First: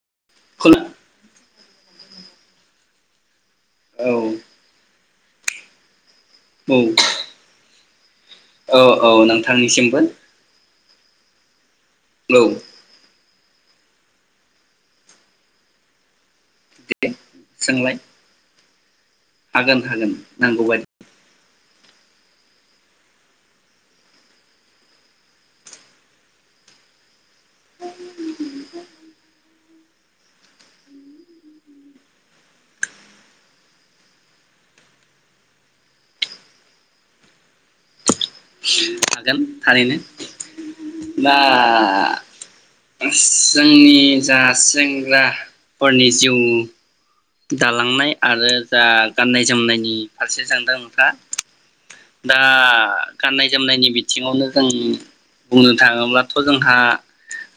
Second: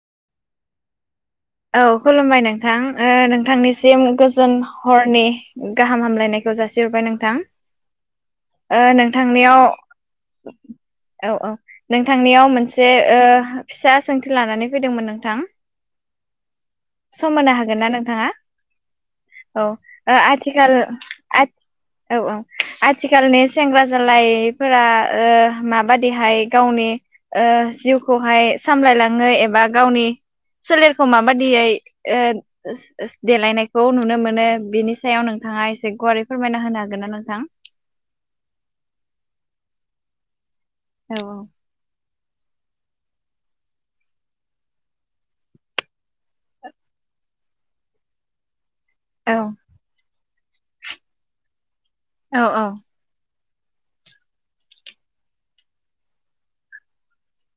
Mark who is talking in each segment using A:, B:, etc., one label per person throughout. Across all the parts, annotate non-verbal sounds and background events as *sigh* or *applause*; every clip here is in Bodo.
A: *unintelligible*
B: औ खुलुमबाय नोंथां। ओ नों थांनिसिम
A: औ
B: गोजोन हर नि गाहाम हामग्लायनाय खौ जासिहरबाय नोंथां।
A: औ
B: ओ
A: औ
B: नोंथांनियाव
A: नोंथांनिसिमबो
B: औ औ।
A: औ
B: नोंथांनियाव मोनसे ओ फिसा सोंथि लानानै फैदोंमोन नोंथां।
A: दे
B: सम होनो हागोन
A: सोंलाय
B: ना नोंथाङा? औ ओ
A: हागोन हागोन
B: आथिखाल
A: नांगौबादि
B: आ औ औ आथ थिखालनि सेंग्रा जालायफोरा ओ माबादिहाय गावनि ओ जिउखौहाय सामलायलाङो एबा गावनि सोलेरखौ माबादियै ओ देलायनायखौ नुनो मोनो बिनि सायाव नोंथाङा एसे गुवारै फोरमायना होनो हागोन ना नोंथां?
A: हागोन थारैनो।
B: औ
A: ना जोंनि जा सेंग्राफोरनि जिउ दालांनाय आरो दा
B: औ
A: गाननाय जोमनायनि फारसे सोंदों नोंथाङा दा
B: औ
A: गाननाय जोमनायनि बिथिङावनो जों बुंनो थाङोब्लाथ' जोंहा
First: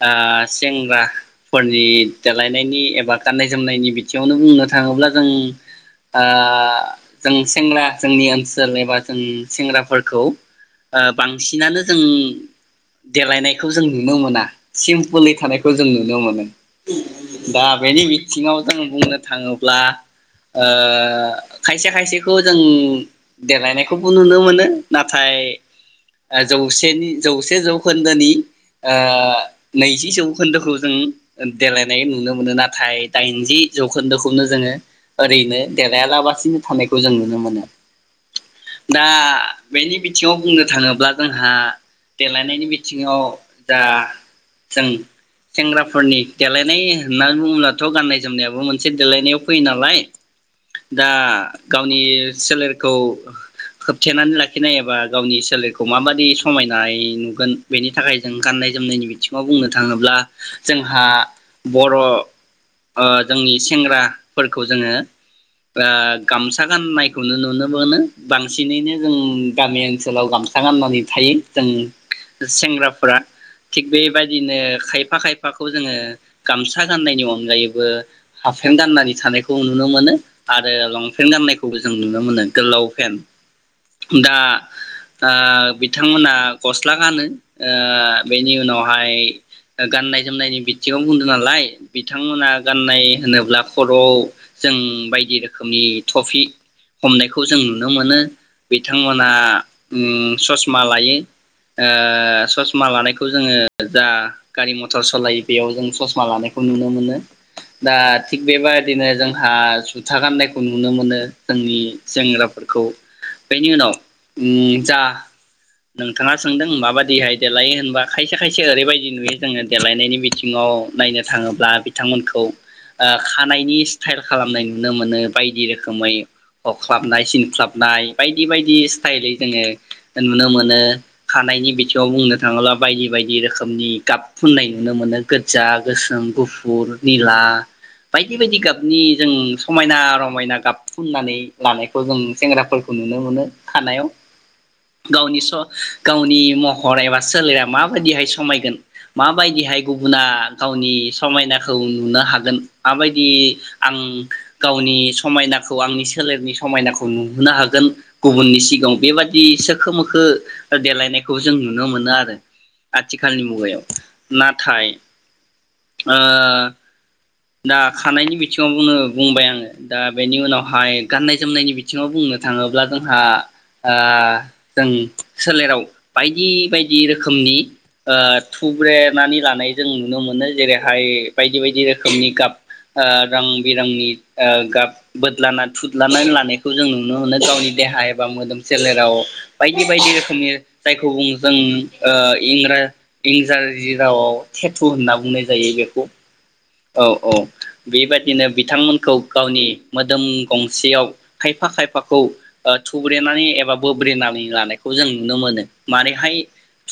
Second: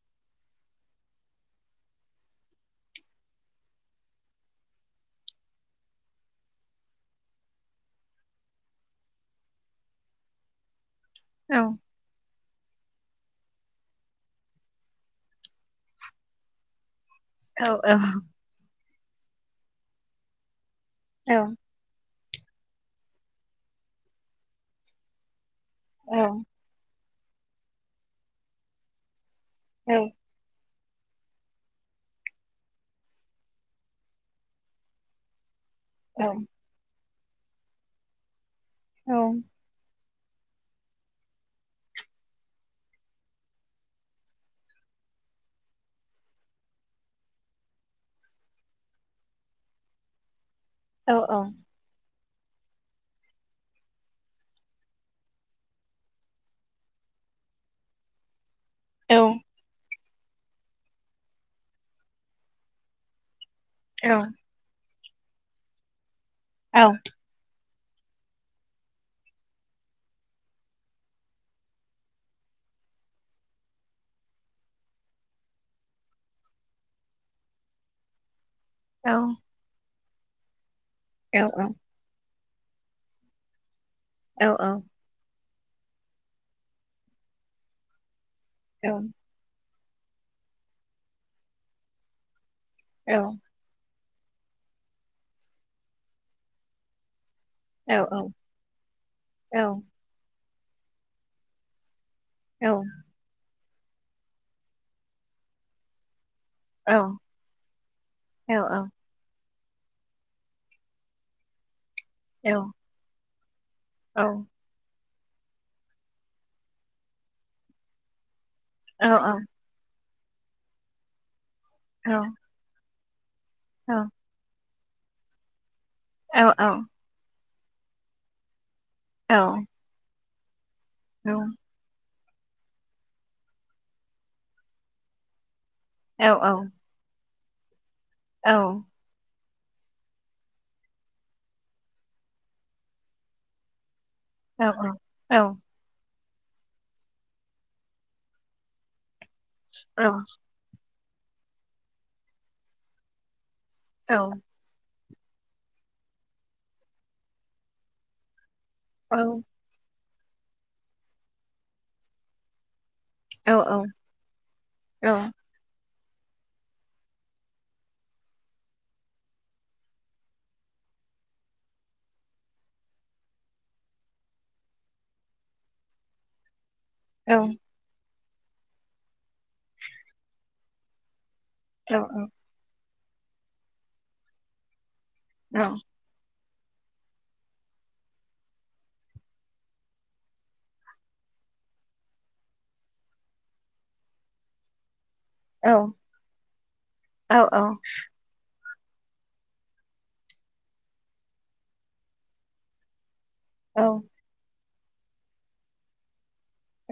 A: ओ सेंग्राफोरनि देलायनायनि एबा गाननाय जोमनायनि बिथिङावनो बुंनो थाङोब्ला जों ओ जों सेंग्रा जोंनि ओनसोल एबा जों सेंग्राफोरखौ ओ
B: औ
A: बांसिनानो जों देलायनायखौ जों नुनो मोना सिमपोलै थानायखौ जों नुनो मोनो।
B: औ
A: दा बेनि बिथिङाव जों बुंनो थाङोब्ला ओ
B: औ
A: खायसे खायसे खौ जों देलायनायखौबो नुनो मोनो नाथाय
B: औ
A: ओ जौसेनि जौसे जौखोन्दोनि ओ
B: औ
A: नैजिजौ खोन्दोखौ जों देलायनाय नुनो मोनो नाथाय दाइनजि जौखोन्दोखौनो जोङो ओरैनो देलाया लाबासिनो थानाय खौ जों नुनो मोनो। दा
B: औ
A: बेनि बि थिंयाव बुंनो थाङोब अब्ला जोंहा देलायनायनि बिथिङाव जा जों सेंग्राफोरनि देलायनाय होनना बुङोब्लाथ' गाननाय जोमनायाबो मोनसे देलायनायाव फैयो नालाय। दा
B: औ
A: गावनि सोलेरखौ होबथेनानै लाखिनाय एबा गावनि सोलेर खौ माबादि समायनाय नुगोन बेनि थाखाय जों गाननाय जोमनायनि बिथिङाव
B: औ
A: बुंनो थाङोब्ला जोंहा बर' ओ जोंनि सेंग्राफोरखौ जोङो *unintelligible* गामसा गाननायखौनो नुनो मोनो बांसिनैनो जों गामि ओनसोलाव गाम गामसा गाननानै थायो जों सेंग्राफोरा थिग बेबायदिनो खायफा खायफाखौ जोंङो गामसा गाननायनि अनगायैबो हापफेन गाननानै थानायखौ नुनो मोनो। आ ओ लंपेन्ट गाननायखौबो जों नुनो मोनो। गोलाव फेन
B: औ
A: दा दा बिथांमोना गस्ला गानो ओ बेनि उनावहाय गाननाय जोमनायनि बिथिङाव बुंदों नालाय बिथांमोना गाननाय होनोब्ला खर ' जों बायदि रोखोमनि तफि हमनायखौ खौ जों नुनो मोनो बिथांमोना ओम ससमा लायो ओ ओ ससमा लानायखौ जोंङो जा गारि मथर सलायो बेयाव जों ससमा लानाय नुनो
B: औ
A: मोनो दा थिग
B: औ औ
A: बेबायदिनो जों ओ जुथा गाननायखौ नुनो मोनो जोंनि
B: औ
A: सेंग्राफोरखौ बेनि उनाव
B: औ
A: उम था नोंथाङा सोंदों माबायदि देलाय होनबा खाय खायसे
B: औ
A: रैबायदि नुयो जोंङो देलायनायनि बिदि आथिङाव नायनो थाङोब्ला ब्ला
B: औ
A: बिथांमोनखौ ओ खानायनि
B: औ
A: स्टाइल खालामनाय नु नुनो मोनो बायदि रो खोमै
B: औ औ
A: अख्लाबनाय सिनख्लाब नाय बायदि बायदि
B: औ
A: बायदि जोंङो नुनो मोनो खानायनि बिथिङाव बुंनो *unintelligible* बायदि बायदि रोखोमनि गाब फुननाय नुनो मोनो गोदो जा, गोसोम,
B: औ औ
A: गुफुर, निला *inaudible* बायदि बायदि
B: औ
A: गाबनि जों समायना रमायना गाब फुननानै लानायखौ जों सेंग्राफोरखौ नुनो मोनो खानायाव।
B: औ औ
A: गावनिस' गावनि महर एबा सोलेरा माबायदिहाय समायगोन मा बायदिहाय गुबुना गावनि समायनाखौ नुनो हागोन माबायदि आं गावनि समायनाखौ आंनि सोलेरनि समायनाखौ नुहोनो हागोन गुबुननि सि *unintelligible* बेबादि सोर खो मोखो देलायनायखौ जों नुनो मोनो आरो आथिखालनि मुगायाव नाथाय ओ दा खानायनि बिथिङावनो बुंबाय आङो दा बेनि उनावहाय गाननाय जोमनायनि बिथिङाव बुंनो थाङोब्ला जोंहा ओ जों सोलेराव बायदि बाय दि रोखोमनि ओ थुब्रेनानै लानाय जों नुनो मोनो जेरैहाय बायदि बायदि रोखोमनि गाफ ओ रं बिरंनि ओ गाब बोदलाना थुदलानानै लानाय खौ जों नुनो मोनो गावनि देहा एबा मोदोम सोलेराव बायदि बायदि रोखोमनि जायखौ बुङो जों ओ इंरा इंजाजि रावाव थेथु होनना बुंनाय जायो बेखौ औ औ बेबायदिनो बिथांमोनखौ गावनि मोदोम गंसेयाव खायफा खायफाखौ ओ थु ब्रेनानै एबा बोब्रेनानै लानायखौ जों नुनो मोनो मानेहाय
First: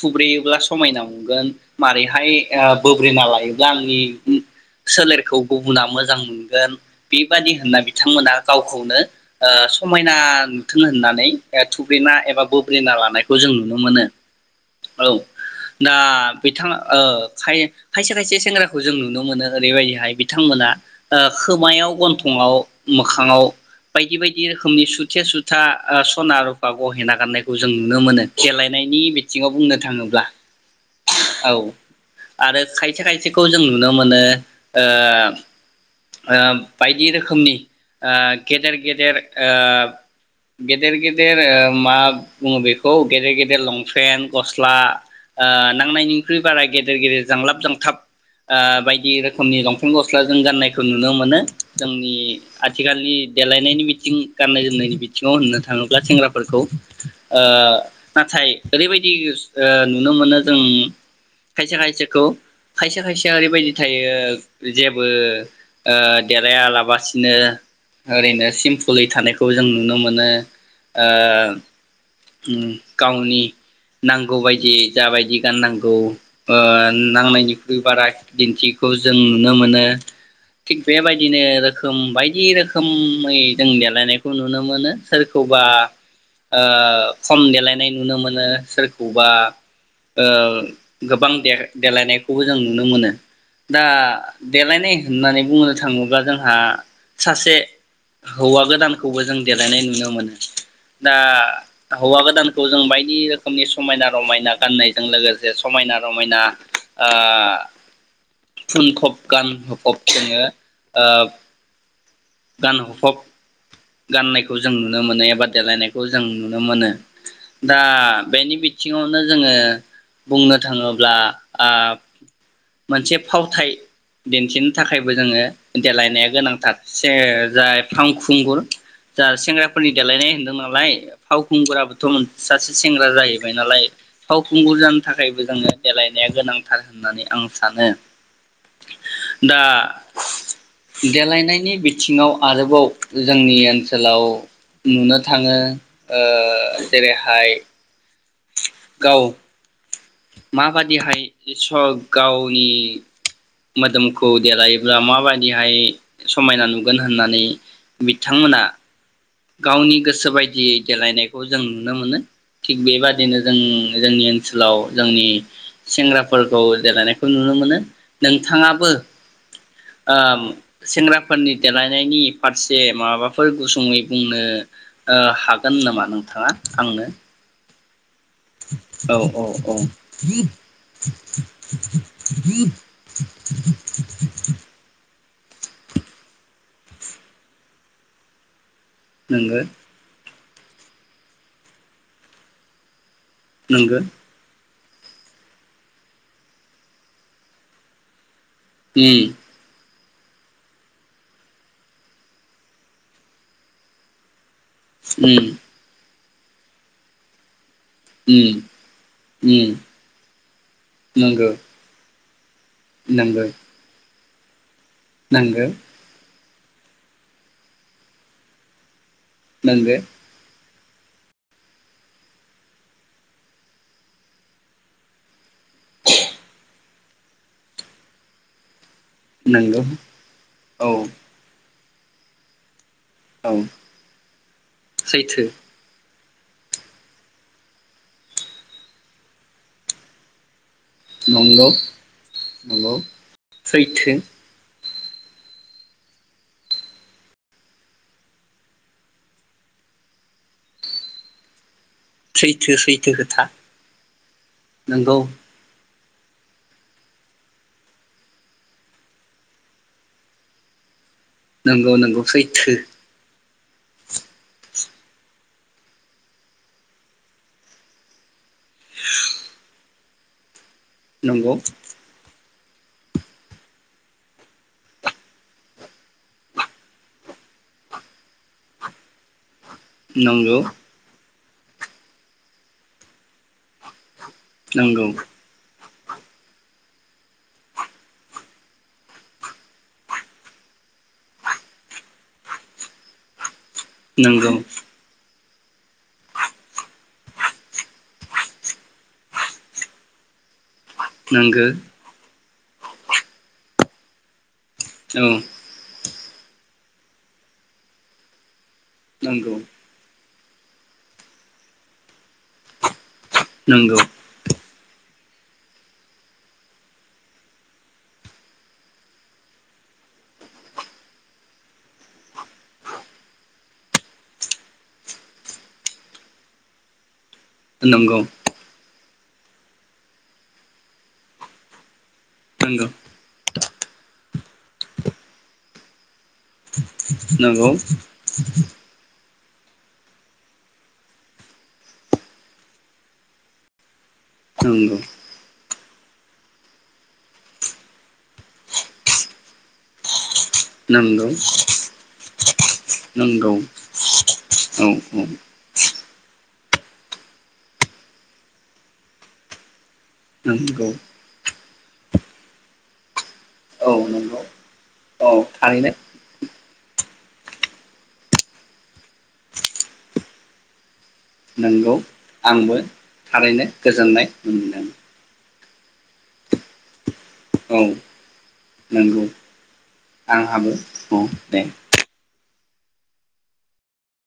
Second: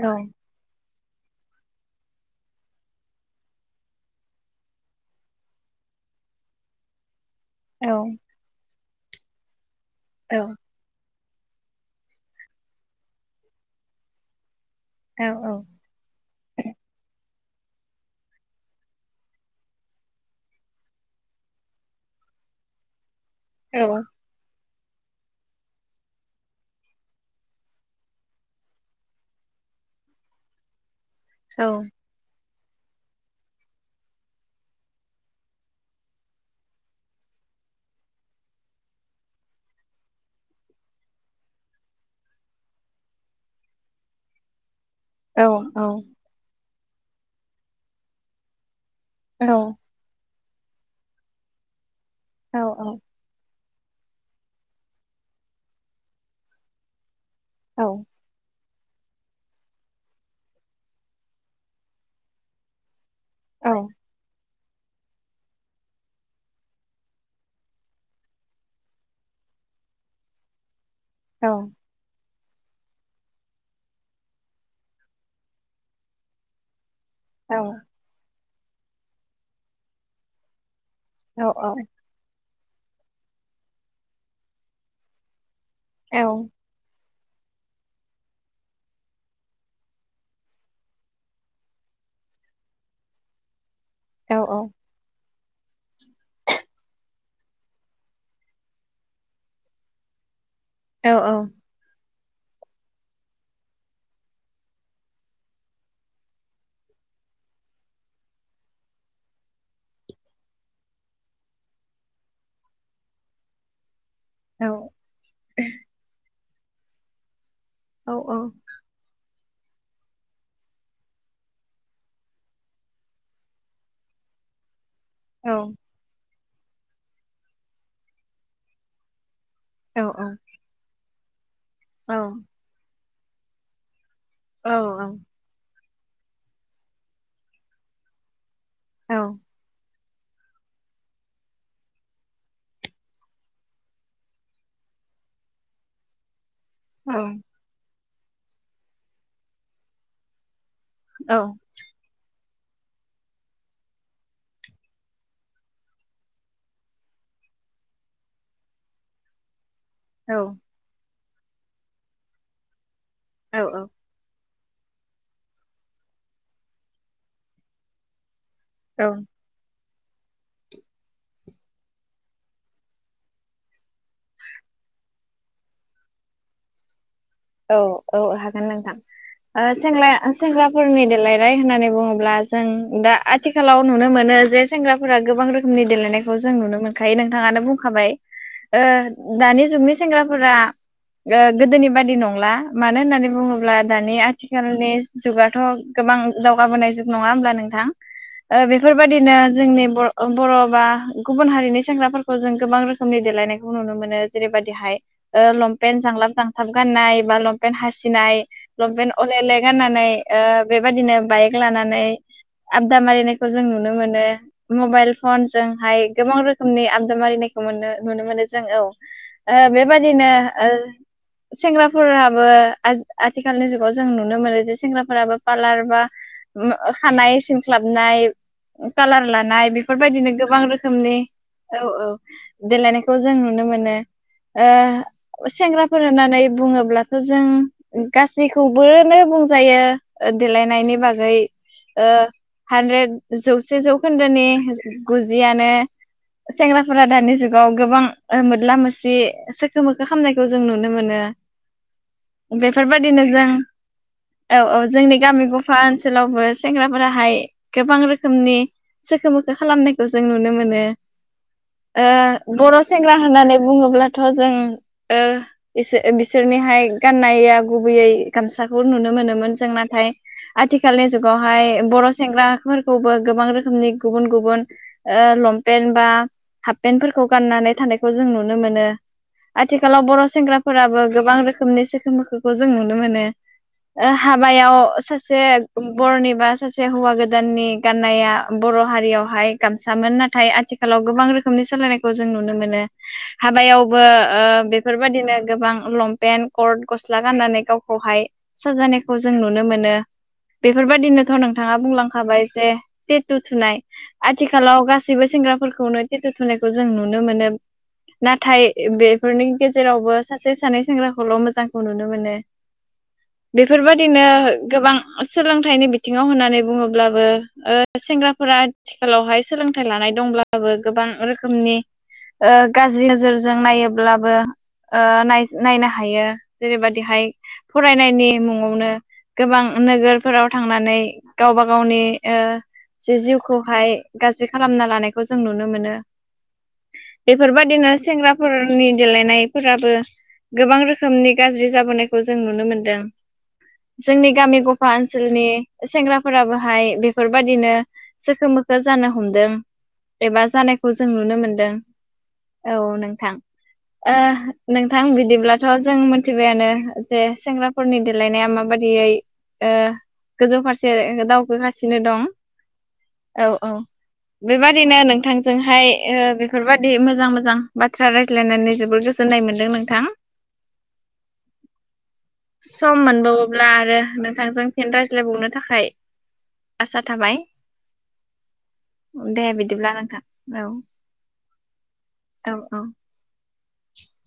A: थुब्रेयोब्ला समायना नुगोन मारैहाय ओ बोब्रेना लायोब्ला आंनि सोलेरखौ गुबुना मोजां मोनगोन बेबादि होनना बिथांमोना गावखौनो ओ समायना नुथों होननानै ओ थुब्रेना एबा बुब्लिना लानायखौ जों नुनो मोनो। औ दा बिथां ओ खाय खायसे खायसे सेंग्राखौ जों नुनो मोनो ओरैबायदिहाय बिथांमोना ओ खोमायाव गन्थंआव मो खाङाव बायदि बायदि रो खोमनि सुथे सुथा सना रुफा गहेना गाननाय खौ जों नुनो मोनो देलेनायनि बिथिङाव बुंनो थाङोब्ला।
B: औ
A: आरो खायसे खायसेखौ जों नुनो मोनो ओ ओ बायदि रोखोमनि ओ गेदेर गेदेर ओ गेदेर गेदेर ओ मा बुङो बेखौ गेदेर गेदेर लंपेन्ट, गस्ला ओ नांनायनिख्रुइ बारा गेदेर गेदेर जांलाब जांथाब ओ बाय दि रोखोमनि लंपेन्ट, गस्ला जों गाननायखौ नुनो मोनो। जोंनि आथिखालनि देलाय नायनि बिथिं गाननाय जोमनायनि बिथिङाव होननो थाङोब्ला सेंग्राफोरखौ। ओ नाथाय ओरैबायदि ओ नुनो मोनो जों खायसे खायसेखौ खायसे खायसेया ओरैबायदि थायो जेबो ओ देलायालाबासिनो ओरैनो सिमपोलै थानायखौ जों नुनो मोनो। ओ उम गावनि नांगौ बायदि जाबायदि गाननांगौ ओ नांनायनिख्रुइ बारा दिन्थिखौ जों नुनो मोनो। थिक बेबायदिनो रोखोम बायदि रोखो खोमै जों देलायनायखौ नुनो मोनो सोरखौ बा ओ खम देलायनाय नुनो मोनो सोरखौबा ओ गोबां दे-देलायनायखौबो जों नुनो मोनो। दा देलायनाय होननानै बुंनो थाङोब्ला जोंहा सासे हौवा गोदानखौबो जों देलायनाय नुनो मोनो। दा हौवा गोदानखौ जों बायदि रोखोमनि समायना रमायना गाननायजों लोगोसे समायना रमायना ओ फुनखब गानहब जोङो ओ गानहब गाननायखौ जों नुनो मोनो एबा देलायनायखौ जों नु नो मोनो। दा बेनि बिथिङावनो जोङो बुंनो थाङोब्ला ओ मोनसे फावथाय दिन्थिन थाखायबो जोङो देलायनाया गोनां। दाबसे जाय फांखुंगुर जा सेंग्राफोरनि देलायनाय होन्दों नालाय। फाव खुंगुराबोथ'मोन सासे सेंग्रा दा जाहैबाय नालाय। फावखुंगुर जानो थाखायबो जोङो। देलायनाया गोनांथार होननानै। आं सानो। दा देलायनायनि बिथिङाव आरोबाव जोंनि ओनसोलाव नुनो थाङो ओ जेरैहाय गाउ *inaudible* माबादिहाय
B: औ
A: स गाव गावनि मोदोमखौ देलायोब्ला माबायदिहाय समायना नुगोन होननानै बिथांमोना गावनि गोसो
B: औ
A: बायदियै देलायनाय खौ जों नुनो मोनो थिग बेबाद बिदिनो जों
B: औ
A: जोंनि ओन ओनसोलाव जोंनि सेंग्राफोरखौ देलायनायखौ नुनो मोनो नों थाङाबो
B: औ
A: ओम सेंग्राफोरनि देलायनायनि फारसे माबाफोर गुसुङै बुंनो ओ हागोन नामा नोंथाङा आंनो
B: औ औ हागोन नोंथां
A: औ औ
B: ओ
A: औ
B: सेंग्लाया सेंग्राफोरनि देलायनाय होननानै बुङोब्ला जों दा आथिखालाव नुनो मोनो जे सेंग्राफोरा गोबां रोखोमनि देलेनायखौ जों नुनो मोनखायो नोंथाङानो बुंखाबाय। ओ
A: नोंगो
B: दानि जुगनि सेंग्रा फोरा ओ गोदोनि बादि नङ होनला मानो होननानै बु बुङोब्ला
A: नोंगो
B: दानि आथिखाल नि जुगाथ' गोबां दावगाबोनाय जुग नङा होमब्ला नोंथां। ओ
A: उम
B: बेफोरबायाददिनो जोंनि बर' ओ बर' बा गुबुन हारिनि सेंग्राफोरखौ जों गोबां रोखोमनि देलायनायखौ नुनो मोनो जेरैबाद हाय
A: उम
B: ओ लपेन जांलाप मोजांथाब गाननाय मानब पेन्ट हासिनाय
A: उम
B: लंपेनन्ट अलेले
A: उम
B: गाननानै ओ बेबादिनो
A: नोंगो
B: बाइक लानानै आबदा
A: नोंगो
B: मारिनायखौ जों नुनो मोनो। मबाइल फन
A: नोंगो
B: जोंहाय गोबां रोख रोखोमनि आमदाम मारिनायखौ मोनो नुनो मोनो जों औ ओ
A: नोंगो
B: बेबादिनो ओ सेंग्रा फोराबो आथ-आथिखालनि जुगाव जों नुनो मोनो जे सेंग्राफोराबो पालार बा मा खानाय सिन ख्लाबनाय कालार लानाय
A: नंगौ
B: बेफोरबायदिनो गोबां
A: औ
B: रोखोमनि औ औ देलाय नों खौ जों
A: औ
B: नुनो मोनो
A: सैथो
B: ओ सेंग्राफोरा होननानै बुङो अब्लाथ' जों गासैखौबोनो बुंजायो देलायनायनि बागै
A: नंगौ
B: ओ
A: नंगौ
B: हानद्रेद जौसे
A: सैथो
B: जौखोन्दोनि गुजियानो सेंग्राफोरा दानि जुगाव गोबां ओ मोदला मोसि सोखो मोखो खालामामनायखौ जों नुनो मोनो।
A: सैथो सैथो
B: बेफोरबायदिनो
A: खोथा
B: जों औ औ जोंनि
A: नंगौ
B: गामि गफा ओन सोलावबो सेंग्राफोराहाय गोबां रोखोमनि सोखो मोखो खालामनायखौ जों नुनो मोनो।
A: नंगौ
B: ओ
A: नंगौ सैथो
B: बर' सेंग्रा होननानै बुङोब्लाथ' जों ओ बिस-बिसोरनि हाय गाननाया गुबैयै गामसाखौ नुनो मोनोमोन जों नाथाय आथिखालनि
A: नंगौ
B: जुगावहाय बर' सेंग्रा फोरखौबो गोबां रोखोमनि गुबुन गुबुन ओ लंपेन्ट बा हाफपेन्टफोरखौ गाननानै थानायखौ जों नुनो मोनो। आथिखालाव बर'
A: नंगौ
B: सेंग्राफोराबो गोबां रोख खोमनो सोखो मोखोखौ जों नुनो मोनो। आ हाबायाव
A: नंगौ
B: सासे बर'नि बा सासे हौवा गोदाननि गाननाया बर' हारियावहाय गामसामोन नाथाय आथिखालाव गोबां रोखोमनि सोलायनायखौ जों नुनो मोनो हाबायाव बो ओ
A: नंगौ
B: बेफोरबादिनो गोबां लंपेन्ट करथ गस्ला गाननानै गावखौहाय साजानायखौ जों नुनो मोनो। बेफोरबायादिनोथ'
A: नंगौ
B: नोंथाङा बुंलांखाबाय जे तेतू तुनाय आथिख खालाव गासैबो
A: औ
B: सेंग्राफोरखौनो तेतु थुनायखौ जों नुनो मोनो। नाथाय बेफोरनि
A: नंगौ
B: गेजेरावबो सासे सानै सेंग्रा खौल' मोजांखौ नुनो मोनो
A: नंगौ
B: बेफोरबादिनो गोबां सोलोंथाइनि बिथिङाव होननानै बुङोब्लाबो ओ सेंग्राफोरा आथिखालावहाय सोलोंथाइ लानाय दंब्लाबो गोबां रोखोमनि ओ गाज्रि नोजोरजों नायोब्लाबो ओ नाय नायनो ह हायो जेरैबादिहाय
A: नंगौ
B: फरायनायनि मुङावनो गोबां नोगोरफोराव थांनानै गावबा गावनि ओ जे जिउ खौहाय गाज्रि खालामना लानायखौ जों नुनो मोनो।
A: नंगौ
B: बेफोरबादिनो सेंग्राफोरनि देलायनाय फोराबो गोबां रोखोमनि गाज्रि जाबोनायखौ जों नुनो मोनदों। जोंनि गामि गफा
A: नंगौ
B: ओनसोलनि सेंग्राफोराबोहाय बेफोरबादिनो सोखो मोखो जानो हमदों एबा जानायखौ जों
A: नंगौ
B: नुनो मोनदों। औ नोंथां
A: नंगौ नंगौ
B: ओ
A: औ
B: नोंथां
A: औ
B: बिदि थ जों मोन जियानो जे सेंग्राफोरनि देलायनाया माबादियै ओ गोजौ
A: नंगौ
B: फारसे दावखो सिनोे दं। औ औ बेबादिनो
A: औ थारैनो
B: नोंथांजोंहाय ओ बेफोरबादि मो मोजां मोजां बाथ्रा रायज्लायनानै जोबोर गोजोननाय मोनदों नोंथां।
A: नंगौ आंबो
B: सम
A: थारैनो
B: मोनबावोब्ला आरो
A: गोजोननाय
B: नोंथांजों
A: मोनदों
B: फिन रायज्लायबावनो थाखाय आसा थाबाय
A: औ नोंगौ
B: दे बिदिब्ला नोंथां
A: आंहाबो औ दे।
B: औ औ।